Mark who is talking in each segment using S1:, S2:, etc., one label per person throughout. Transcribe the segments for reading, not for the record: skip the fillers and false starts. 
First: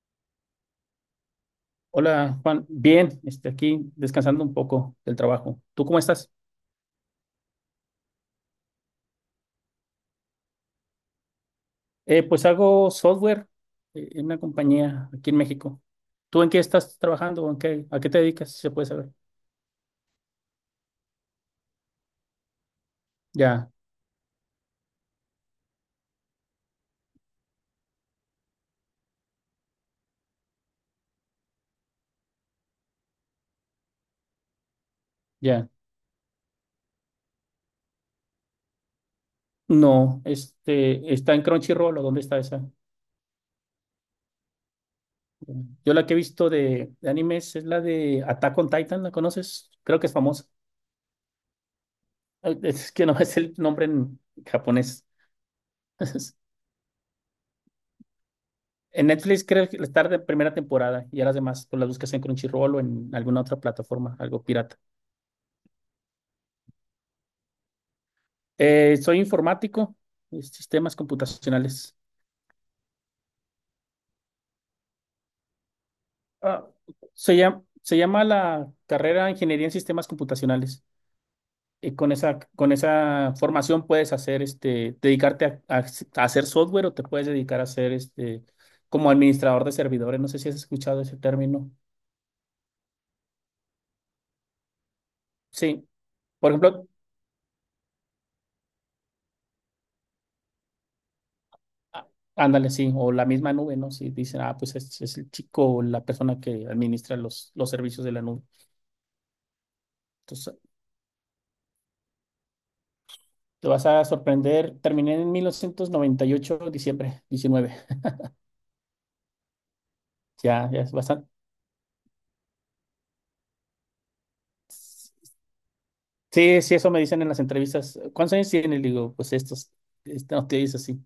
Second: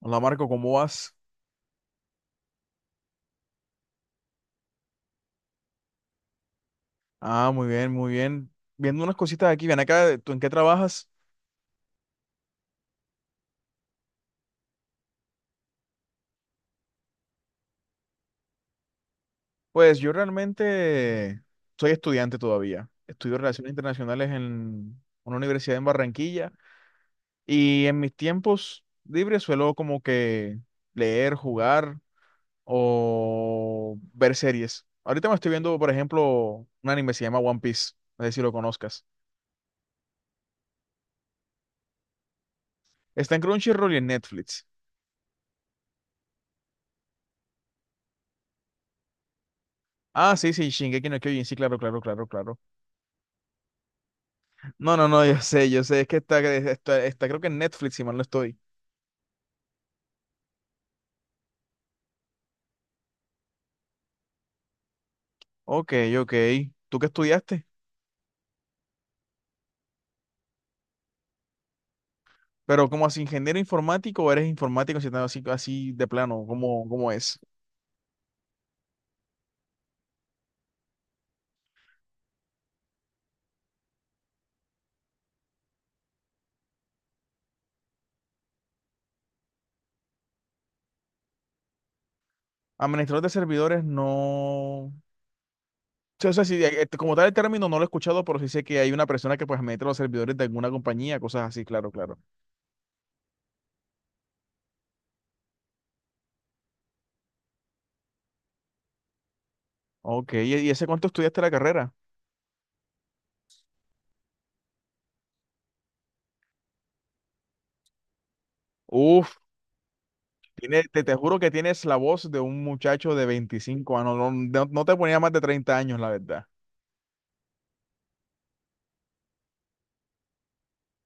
S1: Hola Marco, ¿cómo vas?
S2: Hola Juan, bien, aquí descansando un poco del trabajo. ¿Tú cómo estás?
S1: Ah, muy bien, muy bien. Viendo unas cositas aquí, ven acá, ¿tú en qué trabajas?
S2: Pues hago software en una compañía aquí en México. ¿Tú en qué estás trabajando, o en qué, a qué te dedicas? Si se puede saber.
S1: Pues yo realmente soy estudiante todavía. Estudio Relaciones
S2: Ya,
S1: Internacionales en una universidad en Barranquilla y en mis tiempos libres suelo como que leer, jugar o ver series. Ahorita me estoy
S2: ya.
S1: viendo, por ejemplo, un anime que se llama One Piece, no sé si lo conozcas.
S2: No, ¿está en Crunchyroll o dónde está esa?
S1: Está en Crunchyroll y en Netflix.
S2: Yo la que he visto de animes es la de Attack on Titan. ¿La conoces? Creo que es
S1: Ah,
S2: famosa.
S1: sí, sí, Shingeki no Kyojin, sí, claro, claro, claro, claro.
S2: Es que no es el nombre en
S1: No,
S2: japonés.
S1: no, no, yo sé, es que está creo que en Netflix, si mal no estoy.
S2: En Netflix creo que estar de primera temporada, y ya las demás pues las buscas en Crunchyroll o en alguna otra plataforma, algo pirata.
S1: Ok, ok. ¿Tú qué estudiaste?
S2: Soy informático, sistemas computacionales.
S1: Pero como así ingeniero informático o eres informático si estás así, así de plano,
S2: Ah,
S1: ¿cómo, cómo
S2: se
S1: es?
S2: llama, se llama la carrera Ingeniería en Sistemas Computacionales. Con esa formación puedes hacer dedicarte a hacer software, o te puedes dedicar a ser como administrador de servidores. No sé si has escuchado ese término.
S1: Administrador de servidores no.
S2: Sí.
S1: Sí, o sea,
S2: Por
S1: sí,
S2: ejemplo,
S1: como tal el término no lo he escuchado, pero sí sé que hay una persona que pues administra los servidores de alguna compañía, cosas así, claro,
S2: ah,
S1: claro.
S2: ándale, sí, o la misma nube, ¿no? Si dicen, ah, pues es el chico o la persona que administra los servicios de la nube.
S1: Ok, ¿y
S2: Entonces,
S1: ese cuánto estudiaste la carrera?
S2: te vas a sorprender. Terminé en 1998, diciembre 19.
S1: Uf,
S2: Ya, ya es
S1: te
S2: bastante.
S1: juro que tienes la voz de un muchacho de 25 años, no, no no te ponía más de 30 años, la verdad.
S2: Sí, sí, eso me dicen en las entrevistas. ¿Cuántos años tienes? Le digo, pues estos, no te dices así.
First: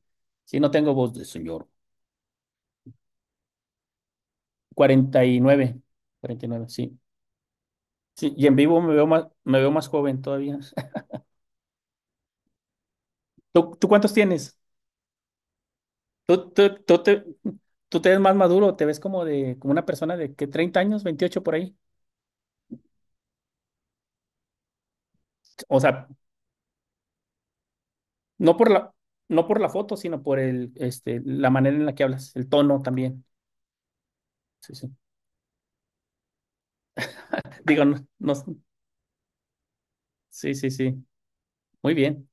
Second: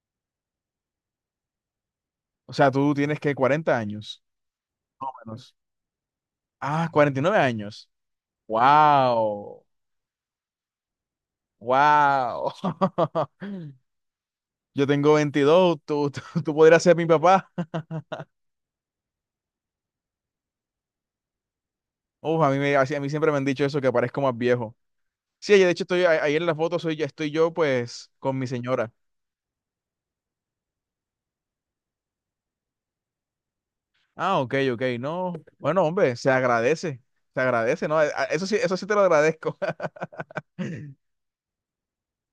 S2: Sí, no tengo voz de señor.
S1: O sea, tú tienes que 40 años. Más o
S2: Cuarenta y
S1: menos.
S2: nueve 49,
S1: Ah,
S2: sí.
S1: 49 años.
S2: Sí, y en vivo me veo más, me
S1: Wow.
S2: veo más joven todavía.
S1: Wow.
S2: ¿Tú cuántos tienes?
S1: Yo tengo 22.
S2: Tú,
S1: Tú
S2: tú,
S1: podrías ser
S2: tú
S1: mi
S2: te,
S1: papá.
S2: tú te ves más maduro, te ves como una persona de que 30 años, 28 por ahí.
S1: Uf, a mí siempre me han dicho eso, que parezco más viejo. Sí, de
S2: O
S1: hecho
S2: sea,
S1: ahí en la foto, soy, ya estoy yo pues con mi
S2: no por
S1: señora.
S2: la, no por la foto, sino por la manera en la que hablas, el tono también.
S1: Ah, ok,
S2: Sí,
S1: ok,
S2: sí.
S1: no. Bueno, hombre, se
S2: Digo,
S1: agradece, ¿no?
S2: no, no,
S1: Eso sí te lo agradezco.
S2: sí, sí, sí. Muy bien.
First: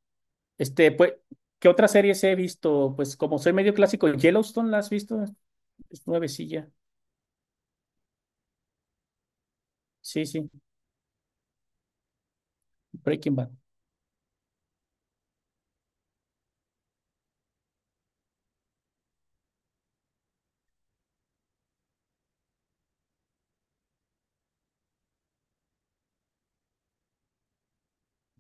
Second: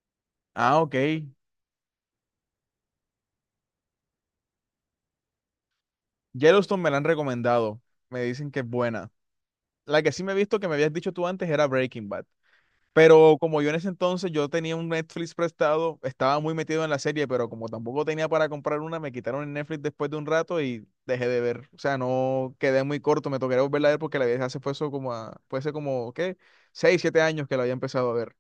S1: Ah, ok.
S2: Pues, ¿qué otras series he visto? Pues como soy medio clásico, Yellowstone, ¿la has visto? Es nuevecilla.
S1: Yellowstone me la han recomendado, me dicen que es buena. La que sí
S2: Sí,
S1: me he
S2: sí,
S1: visto que me habías dicho tú antes era Breaking Bad.
S2: Breaking
S1: Pero
S2: Bad.
S1: como yo en ese entonces yo tenía un Netflix prestado, estaba muy metido en la serie, pero como tampoco tenía para comprar una, me quitaron el Netflix después de un rato y dejé de ver. O sea, no quedé muy corto, me tocaría volverla a ver porque la vi hace fue eso como a, puede ser como, ¿qué? 6, 7 años que la había empezado a ver.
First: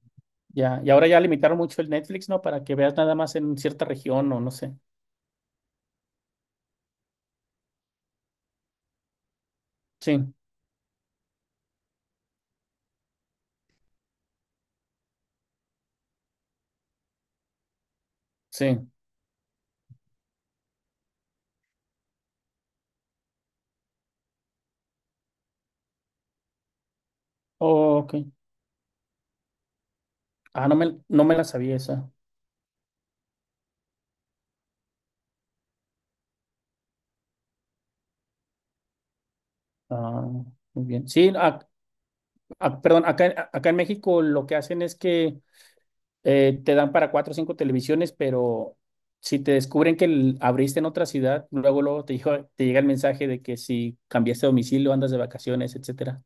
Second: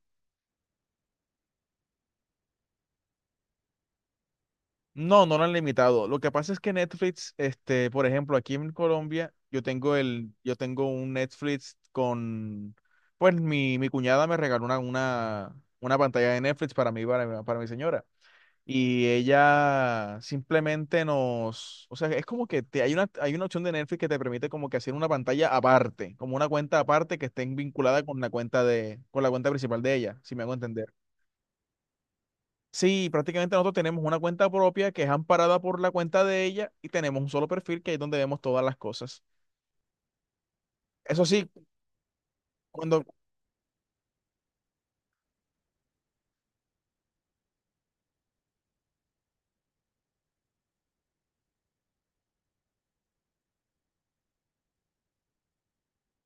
S2: Ya, y ahora ya limitaron mucho el Netflix, ¿no? Para que veas nada más en cierta región o no sé.
S1: No, no lo han limitado. Lo que pasa es que Netflix, este, por ejemplo, aquí en Colombia,
S2: Sí,
S1: yo tengo un Netflix con, pues mi cuñada me regaló una pantalla de Netflix para mí, para mi señora.
S2: sí.
S1: Y ella simplemente nos, o sea, es como que te, hay una opción de Netflix que te permite como que hacer una pantalla aparte, como una cuenta aparte que esté vinculada
S2: Ok.
S1: con con la cuenta principal de ella, si me hago
S2: Ah, no
S1: entender.
S2: me, no me la sabía esa.
S1: Sí, prácticamente nosotros tenemos una cuenta propia que es amparada por la cuenta de ella y tenemos un solo perfil que es donde vemos todas las cosas.
S2: Ah, muy bien.
S1: Eso
S2: Sí,
S1: sí, cuando...
S2: perdón, acá en México lo que hacen es que te dan para cuatro o cinco televisiones, pero si te descubren que abriste en otra ciudad, luego te llega el mensaje de que si cambiaste de domicilio, andas de vacaciones, etcétera.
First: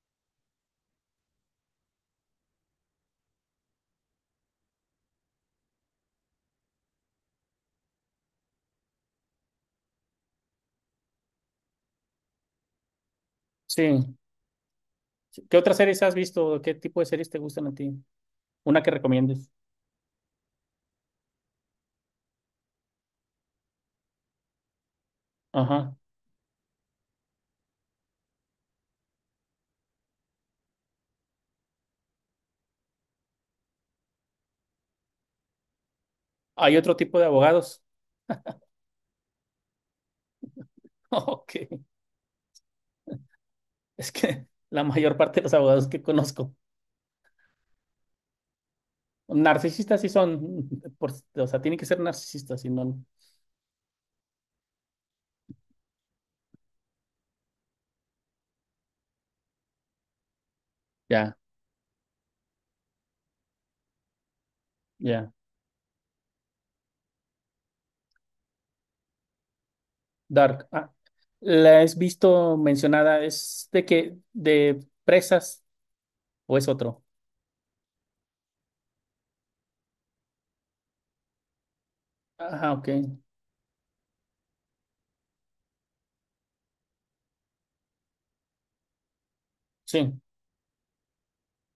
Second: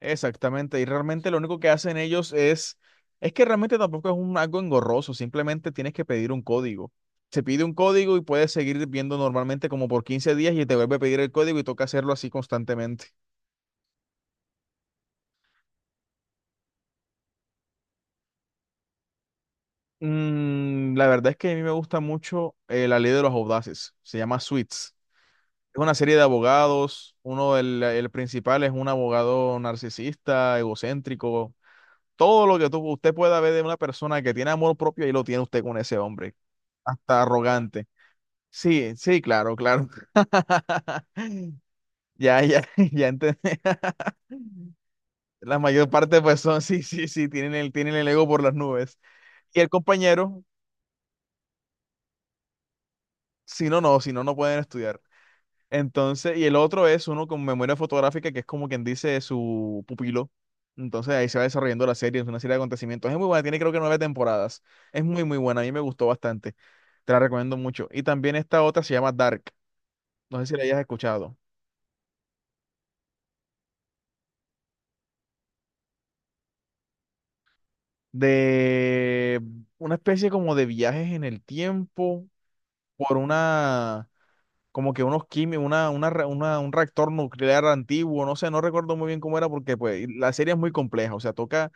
S1: Exactamente, y realmente lo único que hacen ellos es... Es que realmente tampoco es algo engorroso, simplemente tienes que pedir un código. Se pide un código y puedes seguir viendo normalmente como por 15 días y te vuelve a pedir el código y toca hacerlo así constantemente.
S2: Sí. ¿Qué otras series has visto? ¿Qué tipo de series te gustan a ti? Una que recomiendes.
S1: La verdad es que a mí me gusta mucho la ley de los audaces, se llama Suits. Es una
S2: Ajá.
S1: serie de abogados. Uno, el principal es un abogado narcisista, egocéntrico. Todo lo que usted pueda ver de una persona que tiene amor propio, ahí lo tiene usted con ese hombre.
S2: ¿Hay otro tipo
S1: Hasta
S2: de abogados?
S1: arrogante. Sí, sí, claro, claro.
S2: Ok.
S1: Ya, ya, ya entendí.
S2: Es que la mayor parte de los
S1: La
S2: abogados
S1: mayor
S2: que
S1: parte, pues
S2: conozco.
S1: son, sí, sí, sí, tienen el ego por las nubes. Y el
S2: Narcisistas sí
S1: compañero,
S2: son, o sea, tienen que ser narcisistas, si no,
S1: si no, no, si no, no pueden estudiar. Entonces, y el otro es uno con memoria fotográfica, que es como quien dice su pupilo. Entonces ahí
S2: ya,
S1: se va desarrollando la serie, es una serie de acontecimientos. Es muy buena, tiene creo que 9 temporadas. Es muy,
S2: ya.
S1: muy buena, a mí me gustó bastante. Te la recomiendo mucho. Y también esta otra se llama Dark, no sé si la
S2: Dark.
S1: hayas
S2: Ah,
S1: escuchado.
S2: la has visto mencionada. ¿Es de que, de presas o es otro?
S1: De una especie como de viajes en el tiempo
S2: Ajá, ok,
S1: por una, como que unos químicos, un reactor nuclear antiguo, no sé, no recuerdo muy bien cómo era porque pues y
S2: sí.
S1: la serie es muy compleja, o sea, toca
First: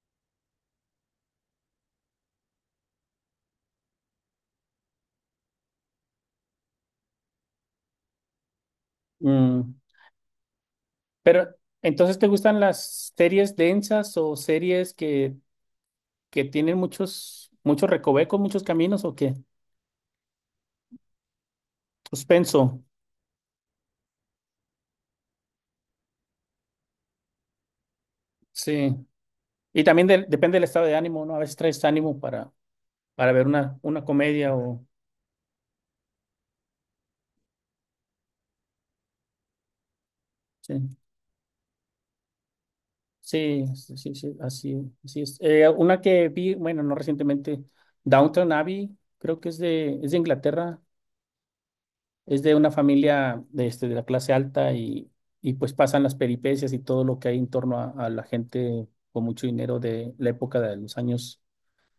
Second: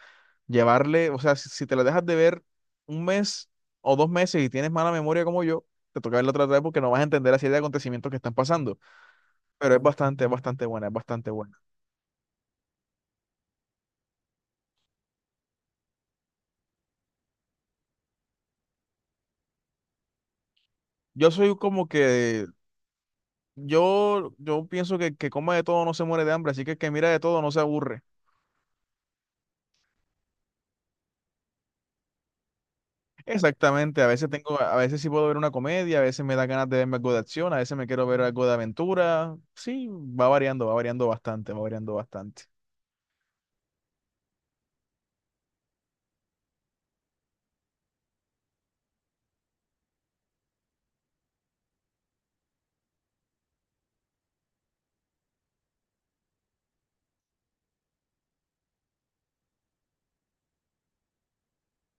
S1: llevarle, o sea, si, si te la dejas de ver un mes o dos meses y tienes mala memoria como yo, te toca verla otra vez porque no vas a entender la serie de acontecimientos que están pasando.
S2: Mm,
S1: Pero es bastante buena, es bastante
S2: pero,
S1: buena.
S2: ¿entonces te gustan las series densas o series que tienen muchos recovecos, muchos caminos o qué?
S1: Yo soy como que,
S2: Suspenso,
S1: yo pienso que coma de todo no se muere de hambre, así que el que mira de todo no se aburre.
S2: sí. Y también depende del estado de ánimo, ¿no? A veces traes ánimo para,
S1: Exactamente,
S2: una
S1: a veces
S2: comedia
S1: tengo, a
S2: o...
S1: veces sí puedo ver una comedia, a veces me da ganas de verme algo de acción, a veces me quiero ver algo de aventura. Sí, va
S2: Sí.
S1: variando bastante, va variando bastante.
S2: Sí, sí, sí, sí, así, así es. Una que vi, bueno, no recientemente, Downton Abbey, creo que es de Inglaterra. Es de una familia de, de la clase alta, pues pasan las peripecias y todo lo que hay en torno a la gente con mucho dinero, de la época de los años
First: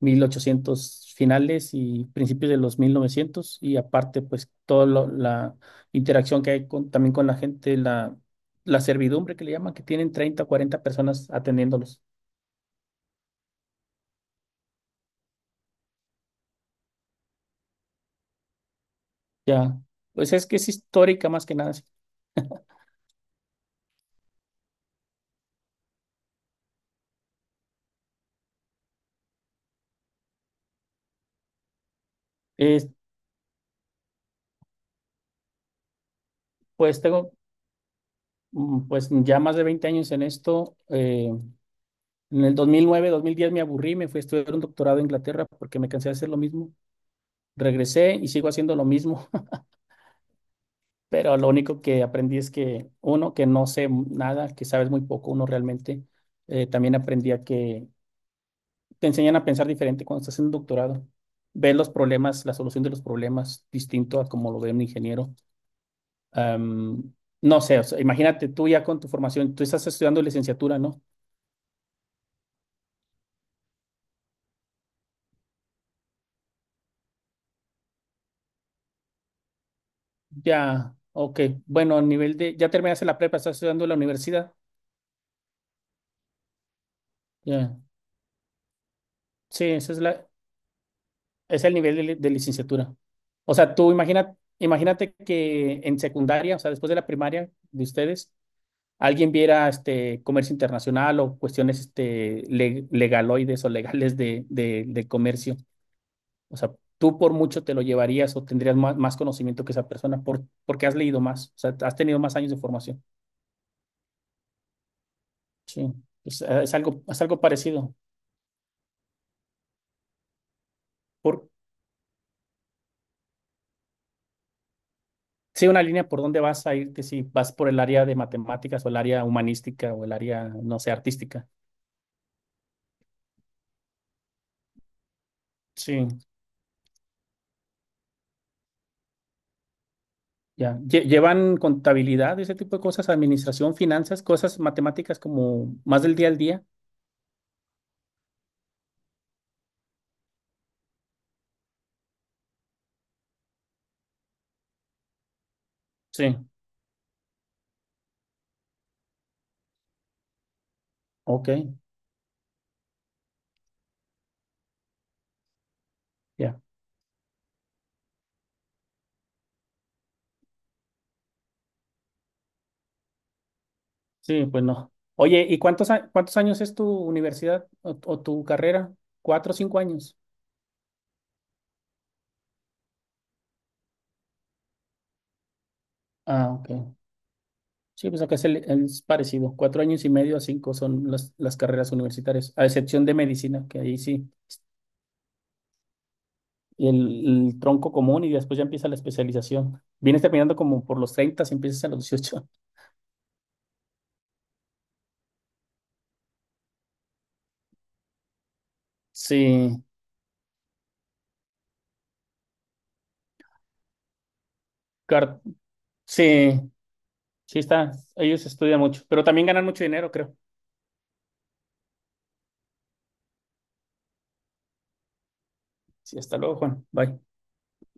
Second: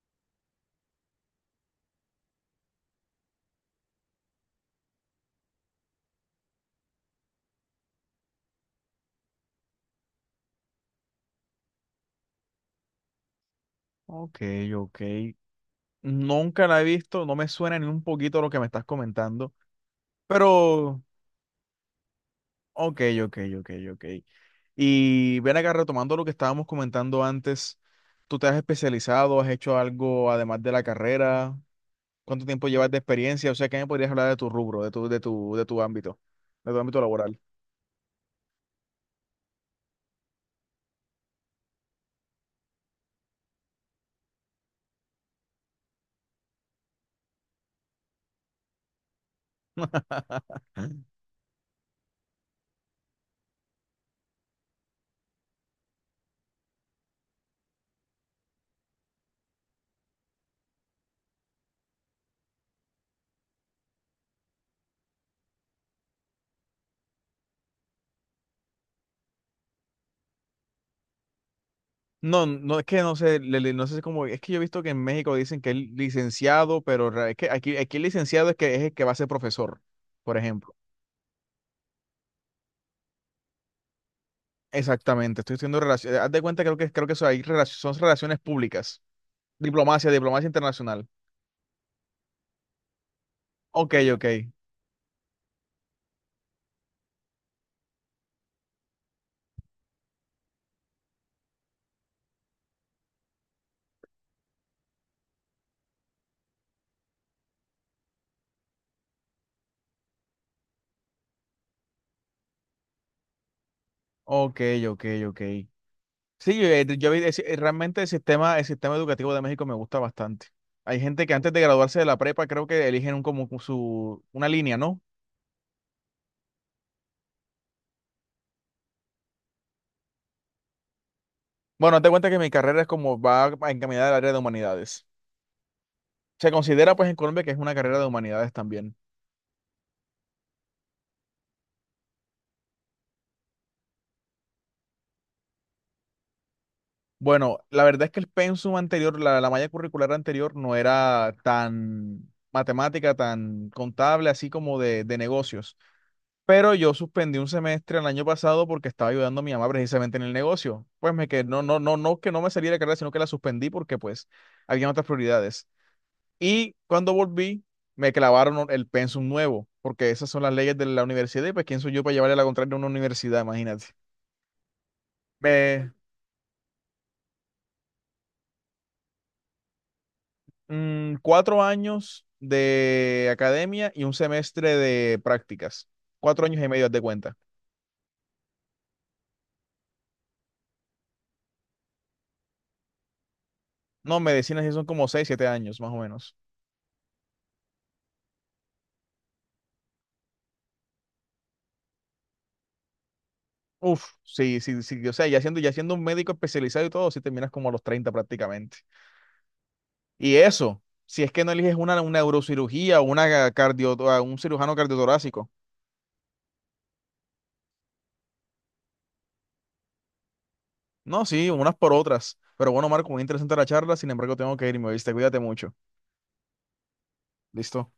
S2: 1800 finales y principios de los 1900, y aparte pues toda la interacción que hay con, también con la gente, la servidumbre que le llaman, que tienen 30, 40 personas atendiéndolos.
S1: Ok, ok. Nunca la he visto, no me suena ni un poquito lo que me estás comentando,
S2: Ya, pues es que es
S1: pero
S2: histórica más que nada. Sí.
S1: ok, ok, ok, ok. Y ven acá retomando lo que estábamos comentando antes, ¿tú te has especializado, has hecho algo además de la carrera? ¿Cuánto tiempo
S2: Eh,
S1: llevas de experiencia? O sea, ¿qué me podrías hablar de tu rubro, de tu ámbito
S2: pues tengo,
S1: laboral?
S2: pues ya más de 20 años en esto. En el 2009, 2010 me aburrí, me fui a estudiar un doctorado en Inglaterra porque me cansé de hacer lo mismo. Regresé y sigo haciendo lo mismo, pero lo único que aprendí es que uno, que no sé nada, que sabes muy poco uno realmente. También aprendí a que te enseñan a pensar diferente cuando estás en un doctorado. Ves los problemas, la solución de los problemas, distinto a como lo ve un ingeniero. Am, no sé, o sea, imagínate, tú ya con tu formación, tú estás estudiando licenciatura, ¿no?
S1: No, no es que no sé, no sé cómo, es que yo he visto que en México dicen que es licenciado, pero es que aquí, aquí el licenciado es que es el que va a ser profesor, por ejemplo.
S2: Ya, ok, bueno, a nivel de, ya terminaste la prepa, estás estudiando en la universidad,
S1: Exactamente, estoy haciendo relaciones. Haz de cuenta, creo que eso hay
S2: ya.
S1: son relaciones públicas.
S2: Sí, ese es
S1: Diplomacia,
S2: la, ese
S1: diplomacia internacional.
S2: es el nivel de, de licenciatura. O sea, tú
S1: Ok, ok.
S2: imagina, imagínate que en secundaria, o sea, después de la primaria de ustedes, alguien viera comercio internacional, o cuestiones legaloides o legales del comercio. O sea, tú por mucho te lo llevarías o tendrías más conocimiento que esa persona, porque has leído más, o sea, has tenido más años de formación.
S1: Ok, ok, ok.
S2: Sí, es,
S1: Sí,
S2: es algo, es algo parecido.
S1: realmente el sistema educativo de México me gusta bastante. Hay gente que
S2: Por,
S1: antes de graduarse de la prepa creo que eligen un, como su, una línea, ¿no?
S2: sí, una línea por dónde vas a irte, si vas por el área de matemáticas, o el área humanística, o el área, no sé, artística.
S1: Bueno, haz de cuenta que mi carrera es como va encaminada al área de humanidades.
S2: Sí,
S1: Se considera pues en Colombia que es una carrera de humanidades también.
S2: ya. ¿Llevan contabilidad, ese tipo de cosas, administración, finanzas, cosas matemáticas como más del día al día?
S1: Bueno, la verdad es que el pensum anterior, la malla curricular anterior no era tan matemática, tan contable, así como de negocios.
S2: Sí,
S1: Pero yo suspendí un semestre el año pasado porque estaba ayudando a mi mamá precisamente en el negocio. Pues me que
S2: ok,
S1: no, no, no, no que no me salí de la carrera, sino que la suspendí porque pues había otras prioridades.
S2: ya.
S1: Y cuando volví, me clavaron el pensum nuevo, porque esas son las leyes de la universidad y pues quién soy yo para llevarle la contraria a una universidad, imagínate.
S2: Sí, pues no. Oye, ¿y
S1: Me,
S2: cuántos, cuántos años es tu universidad o tu carrera? ¿Cuatro o cinco años?
S1: 4 años de academia y un semestre de prácticas. Cuatro
S2: Ah,
S1: años y
S2: ok.
S1: medio, haz de cuenta.
S2: Sí, pues acá es parecido. Cuatro años y medio a cinco son las carreras universitarias, a excepción de medicina, que ahí
S1: No,
S2: sí,
S1: medicina sí son como 6, 7 años, más o menos.
S2: el tronco común y después ya empieza la especialización. Vienes terminando como por los 30, si empiezas a los 18.
S1: Uf, sí, sí, sí. O sea, ya siendo un médico especializado y todo, sí terminas como a los 30 prácticamente.
S2: Sí,
S1: Y eso, si es que no eliges una neurocirugía o una cardio, o un cirujano
S2: car-
S1: cardiotorácico.
S2: sí, sí está. Ellos estudian mucho, pero también ganan mucho dinero, creo.
S1: No, sí, unas por otras. Pero bueno, Marco, muy interesante la charla. Sin embargo, tengo que irme, ¿viste? Cuídate mucho.
S2: Sí, hasta luego, Juan. Bye.
S1: Listo.